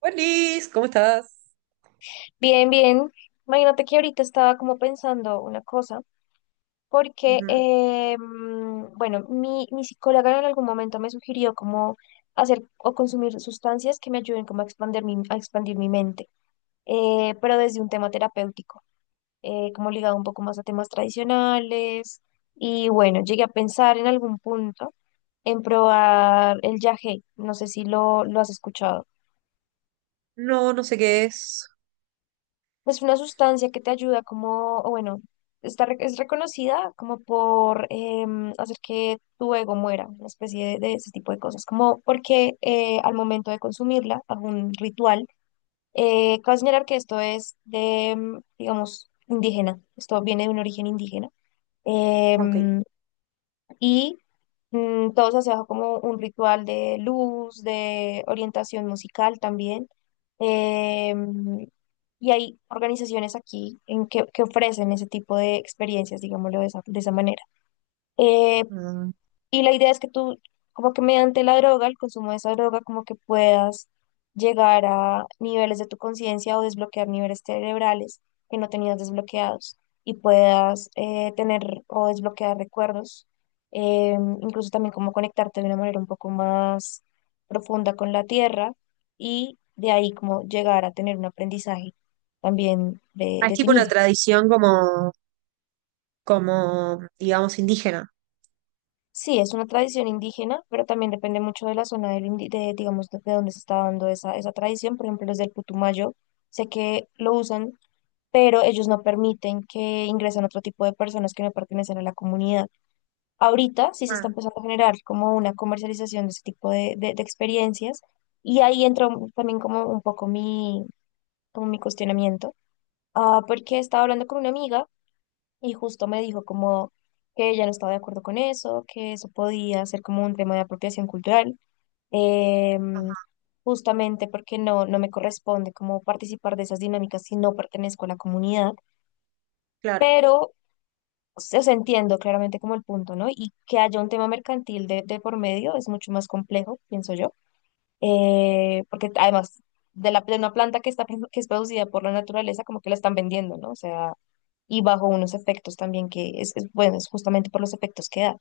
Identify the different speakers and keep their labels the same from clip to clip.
Speaker 1: Buenis, ¿cómo estás?
Speaker 2: Bien, bien. Imagínate que ahorita estaba como pensando una cosa, porque,
Speaker 1: Ujú.
Speaker 2: bueno, mi psicóloga en algún momento me sugirió como hacer o consumir sustancias que me ayuden como a expandir mi mente, pero desde un tema terapéutico, como ligado un poco más a temas tradicionales. Y bueno, llegué a pensar en algún punto en probar el yagé. No sé si lo has escuchado.
Speaker 1: No, no sé qué es.
Speaker 2: Es una sustancia que te ayuda como, o bueno, es reconocida como por hacer que tu ego muera, una especie de ese tipo de cosas, como porque al momento de consumirla, algún ritual. Cabe señalar que esto es digamos, indígena. Esto viene de un origen indígena.
Speaker 1: Ok.
Speaker 2: em, y todos hacían como un ritual de luz, de orientación musical también. Em, y hay organizaciones aquí en que ofrecen ese tipo de experiencias, digámoslo de esa manera. Eh,
Speaker 1: Mm.
Speaker 2: y la idea es que tú, como que mediante la droga, el consumo de esa droga, como que puedas llegar a niveles de tu conciencia o desbloquear niveles cerebrales que no tenías desbloqueados y puedas tener o desbloquear recuerdos, eh, incluso también como conectarte de una manera un poco más profunda con la tierra y de ahí como llegar a tener un aprendizaje también de,
Speaker 1: Ah, es
Speaker 2: de ti
Speaker 1: tipo una
Speaker 2: mismo.
Speaker 1: tradición como, como, digamos, indígena.
Speaker 2: Sí, es una tradición indígena, pero también depende mucho de la zona de, digamos, de dónde se está dando esa tradición. Por ejemplo, los del Putumayo, sé que lo usan, pero ellos no permiten que ingresen otro tipo de personas que no pertenecen a la comunidad. Ahorita sí se está
Speaker 1: Ah,
Speaker 2: empezando a generar como una comercialización de ese tipo de experiencias y ahí entra también como un poco como mi cuestionamiento. Porque estaba hablando con una amiga y justo me dijo como que ella no estaba de acuerdo con eso, que eso podía ser como un tema de apropiación cultural. em,
Speaker 1: ajá,
Speaker 2: justamente porque no me corresponde como participar de esas dinámicas si no pertenezco a la comunidad,
Speaker 1: claro,
Speaker 2: pero o sea, entiendo claramente como el punto, ¿no? Y que haya un tema mercantil de por medio es mucho más complejo, pienso yo. Porque además de una planta que es producida por la naturaleza, como que la están vendiendo, ¿no? O sea, y bajo unos efectos también que bueno, es justamente por los efectos que da.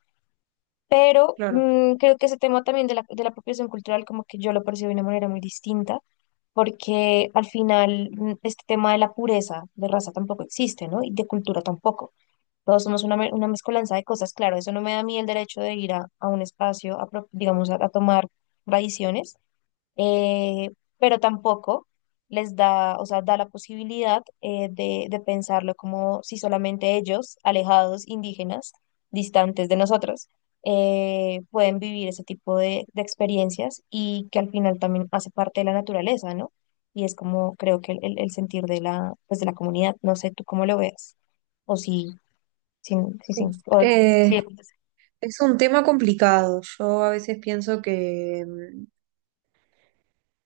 Speaker 2: Pero
Speaker 1: claro.
Speaker 2: creo que ese tema también de la apropiación cultural, como que yo lo percibo de una manera muy distinta, porque al final este tema de la pureza de raza tampoco existe, ¿no? Y de cultura tampoco. Todos somos una mezcolanza de cosas, claro, eso no me da a mí el derecho de ir a un espacio, digamos, a tomar tradiciones. Eh, pero tampoco les da, o sea, da la posibilidad de pensarlo como si solamente ellos, alejados, indígenas, distantes de nosotros, pueden vivir ese tipo de experiencias y que al final también hace parte de la naturaleza, ¿no? Y es como creo que el sentir pues de la comunidad, no sé tú cómo lo veas, o si, si, si, si-
Speaker 1: Uf,
Speaker 2: o si-,
Speaker 1: es un tema complicado. Yo a veces pienso que,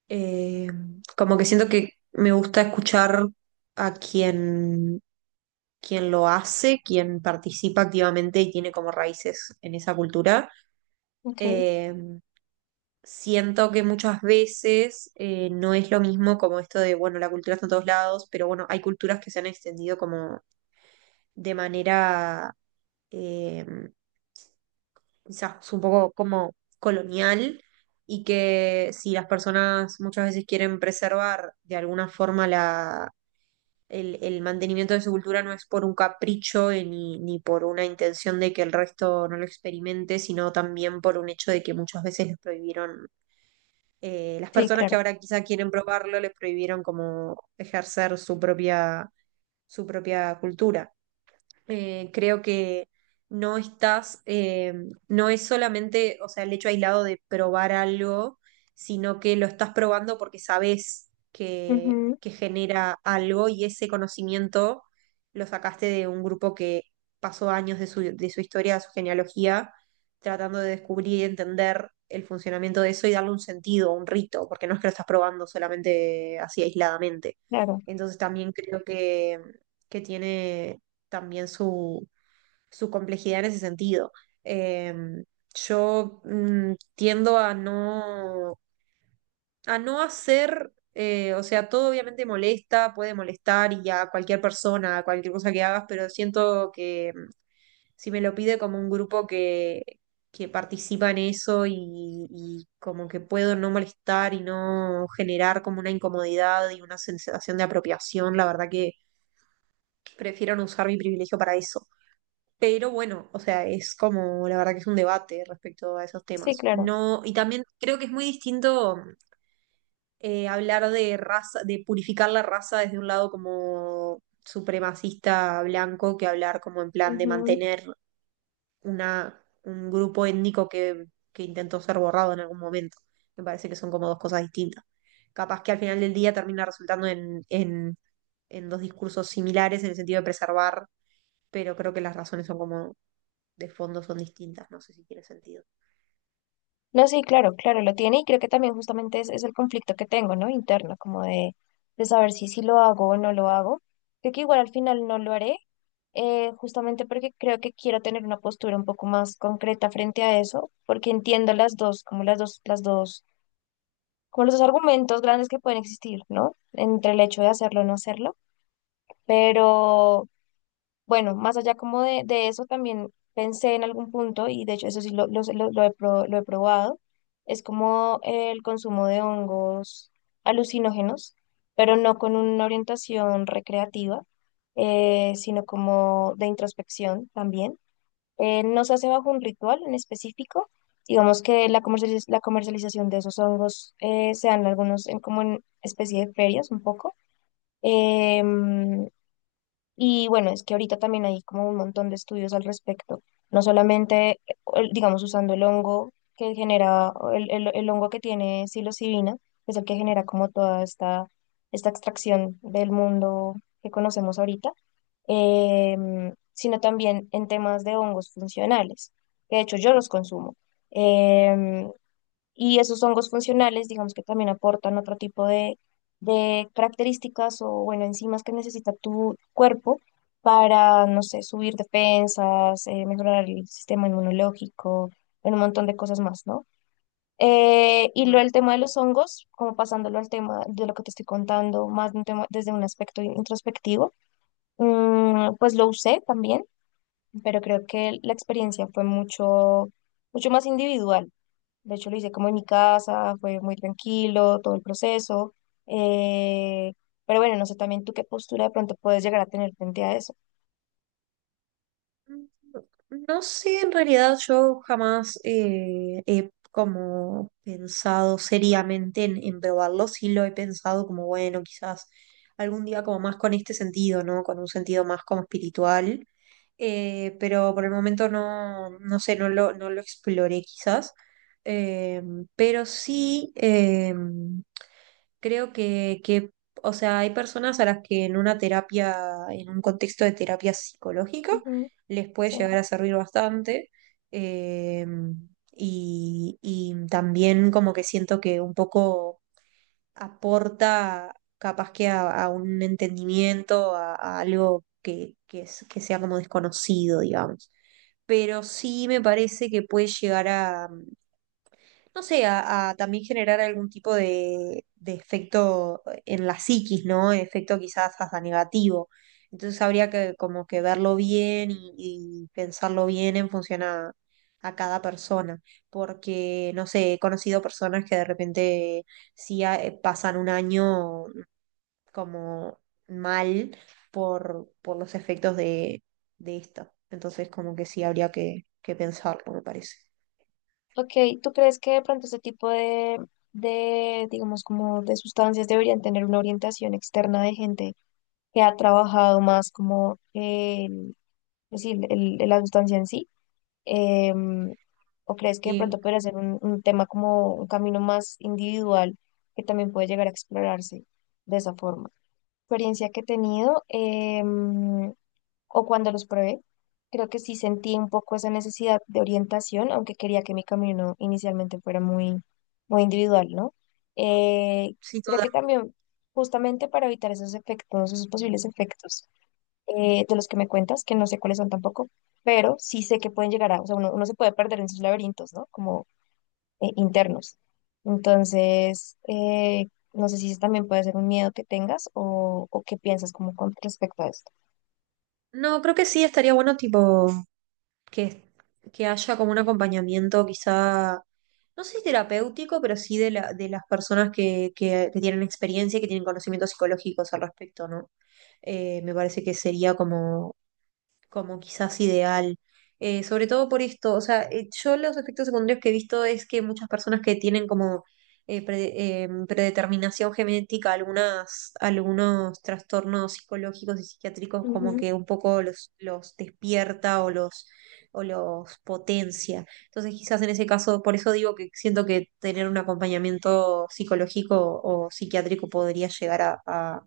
Speaker 1: eh, como que siento que me gusta escuchar a quien lo hace, quien participa activamente y tiene como raíces en esa cultura.
Speaker 2: ok,
Speaker 1: Eh, siento que muchas veces no es lo mismo como esto de, bueno, la cultura está en todos lados, pero bueno, hay culturas que se han extendido como de manera eh, quizás un poco como colonial y que si las personas muchas veces quieren preservar de alguna forma la... El mantenimiento de su cultura no es por un capricho ni por una intención de que el resto no lo experimente, sino también por un hecho de que muchas veces les prohibieron las
Speaker 2: sí,
Speaker 1: personas que
Speaker 2: claro,
Speaker 1: ahora quizá quieren probarlo les prohibieron como ejercer su propia cultura. Creo que no estás, no es solamente, o sea, el hecho aislado de probar algo, sino que lo estás probando porque sabes
Speaker 2: ujú,
Speaker 1: que genera algo y ese conocimiento lo sacaste de un grupo que pasó años de su historia, de su genealogía, tratando de descubrir y entender el funcionamiento de eso y darle un sentido, un rito, porque no es que lo estás probando solamente así aisladamente.
Speaker 2: claro,
Speaker 1: Entonces también creo que tiene también su complejidad en ese sentido. Em, yo tiendo a a no hacer, o sea, todo obviamente molesta, puede molestar y a cualquier persona, a cualquier cosa que hagas, pero siento que si me lo pide como un grupo que participa en eso y como que puedo no molestar y no generar como una incomodidad y una sensación de apropiación, la verdad que prefiero no usar mi privilegio para eso. Pero bueno, o sea, es como, la verdad que es un debate respecto a esos
Speaker 2: sí,
Speaker 1: temas.
Speaker 2: claro.
Speaker 1: No, y también creo que es muy distinto hablar de raza, de purificar la raza desde un lado como supremacista blanco que hablar como en plan de
Speaker 2: Ujú.
Speaker 1: mantener un grupo étnico que intentó ser borrado en algún momento. Me parece que son como dos cosas distintas. Capaz que al final del día termina resultando en en dos discursos similares en el sentido de preservar pero creo que las razones son como de fondo son distintas, no sé si tiene sentido.
Speaker 2: No, sí, claro, claro, lo tiene y creo que también justamente es el conflicto que tengo, ¿no? Interno, como de saber si sí lo hago o no lo hago. Creo que igual al final no lo haré, justamente porque creo que quiero tener una postura un poco más concreta frente a eso, porque entiendo las dos, como las dos, como los dos argumentos grandes que pueden existir, ¿no? Entre el hecho de hacerlo o no hacerlo, bueno, más allá como de eso, también pensé en algún punto, y de hecho eso sí lo he probado. Es como el consumo de hongos alucinógenos, pero no con una orientación recreativa, sino como de introspección también. No se hace bajo un ritual en específico. Digamos que la comercialización de esos hongos se dan algunos como en especie de ferias un poco. Em, y bueno, es que ahorita también hay como un montón de estudios al respecto, no solamente, digamos, usando el hongo que genera, o el hongo que tiene psilocibina, que es el que genera como toda esta extracción del mundo que conocemos ahorita, sino también en temas de hongos funcionales, que de hecho yo los consumo. Em, y esos hongos funcionales, digamos que también aportan otro tipo de características o, bueno, enzimas que necesita tu cuerpo para, no sé, subir defensas, mejorar el sistema inmunológico, en un montón de cosas más, ¿no? Y lo
Speaker 1: Ajá.
Speaker 2: el tema de los hongos, como pasándolo al tema de lo que te estoy contando, más de un tema, desde un aspecto introspectivo, pues lo usé también, pero creo que la experiencia fue mucho, mucho más individual. De hecho, lo hice como en mi casa, fue muy tranquilo todo el proceso. eh, pero bueno, no sé también tú qué postura de pronto puedes llegar a tener frente a eso.
Speaker 1: No sé, en realidad yo jamás he como pensado seriamente en probarlo, sí lo he pensado como, bueno, quizás algún día como más con este sentido, ¿no? Con un sentido más como espiritual, pero por el momento no, no sé, no no lo exploré quizás. Eh, pero sí... creo que, o sea, hay personas a las que en una terapia, en un contexto de terapia psicológica,
Speaker 2: Ujú,
Speaker 1: les puede
Speaker 2: sí.
Speaker 1: llegar a servir bastante. eh, y también como que siento que un poco aporta capaz que a un entendimiento, a algo que que sea como desconocido, digamos. Pero sí me parece que puede llegar no sé, a también generar algún tipo de efecto en la psiquis, ¿no? Efecto quizás hasta negativo. Entonces habría que como que verlo bien y pensarlo bien en función a cada persona, porque, no sé, he conocido personas que de repente sí pasan un año como mal por los efectos de esto. Entonces como que sí habría que pensarlo, me parece.
Speaker 2: Ok, ¿tú crees que de pronto este tipo digamos, como de sustancias deberían tener una orientación externa de gente que ha trabajado más como el, es decir, la sustancia en sí? Em, ¿O crees que de
Speaker 1: Y
Speaker 2: pronto podría ser un tema como un camino más individual que también puede llegar a explorarse de esa forma? Experiencia que he tenido o cuando los probé, creo que sí sentí un poco esa necesidad de orientación, aunque quería que mi camino inicialmente fuera muy, muy individual, ¿no? Eh,
Speaker 1: sí,
Speaker 2: Creo
Speaker 1: total.
Speaker 2: que también justamente para evitar esos efectos, esos posibles efectos de los que me cuentas, que no sé cuáles son tampoco, pero sí sé que pueden llegar a, o sea, uno se puede perder en sus laberintos, ¿no? Como internos. Entonces, no sé si eso también puede ser un miedo que tengas o qué piensas como con respecto a esto.
Speaker 1: No, creo que sí, estaría bueno tipo que, que haya como un acompañamiento quizá, no sé si terapéutico, pero sí de la, de las personas que tienen experiencia y que tienen conocimientos psicológicos al respecto, ¿no? Me parece que sería como como quizás ideal. Sobre todo por esto, o sea, yo los efectos secundarios que he visto es que muchas personas que tienen como predeterminación genética, algunas, algunos trastornos psicológicos y psiquiátricos como
Speaker 2: Ujú,
Speaker 1: que un poco los despierta o o los potencia. Entonces quizás en ese caso, por eso digo que siento que tener un acompañamiento psicológico o psiquiátrico podría llegar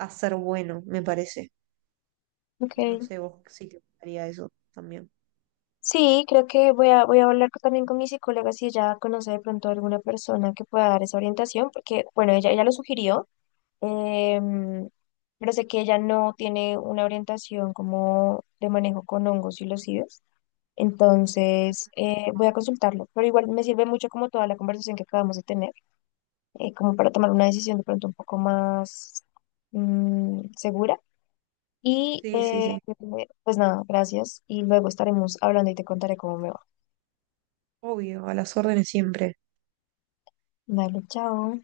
Speaker 1: a ser bueno, me parece. No
Speaker 2: ok.
Speaker 1: sé vos si te gustaría eso también.
Speaker 2: Sí, creo que voy a hablar también con mi psicóloga si ella conoce de pronto alguna persona que pueda dar esa orientación, porque, bueno, ella lo sugirió. Em, pero sé que ella no tiene una orientación como de manejo con hongos y los IDES. Entonces, voy a consultarlo, pero igual me sirve mucho como toda la conversación que acabamos de tener, como para tomar una decisión de pronto un poco más segura. Y
Speaker 1: Sí, sí, sí.
Speaker 2: pues nada, gracias. Y luego estaremos hablando y te contaré cómo me va.
Speaker 1: Obvio, a las órdenes siempre.
Speaker 2: Dale, chao.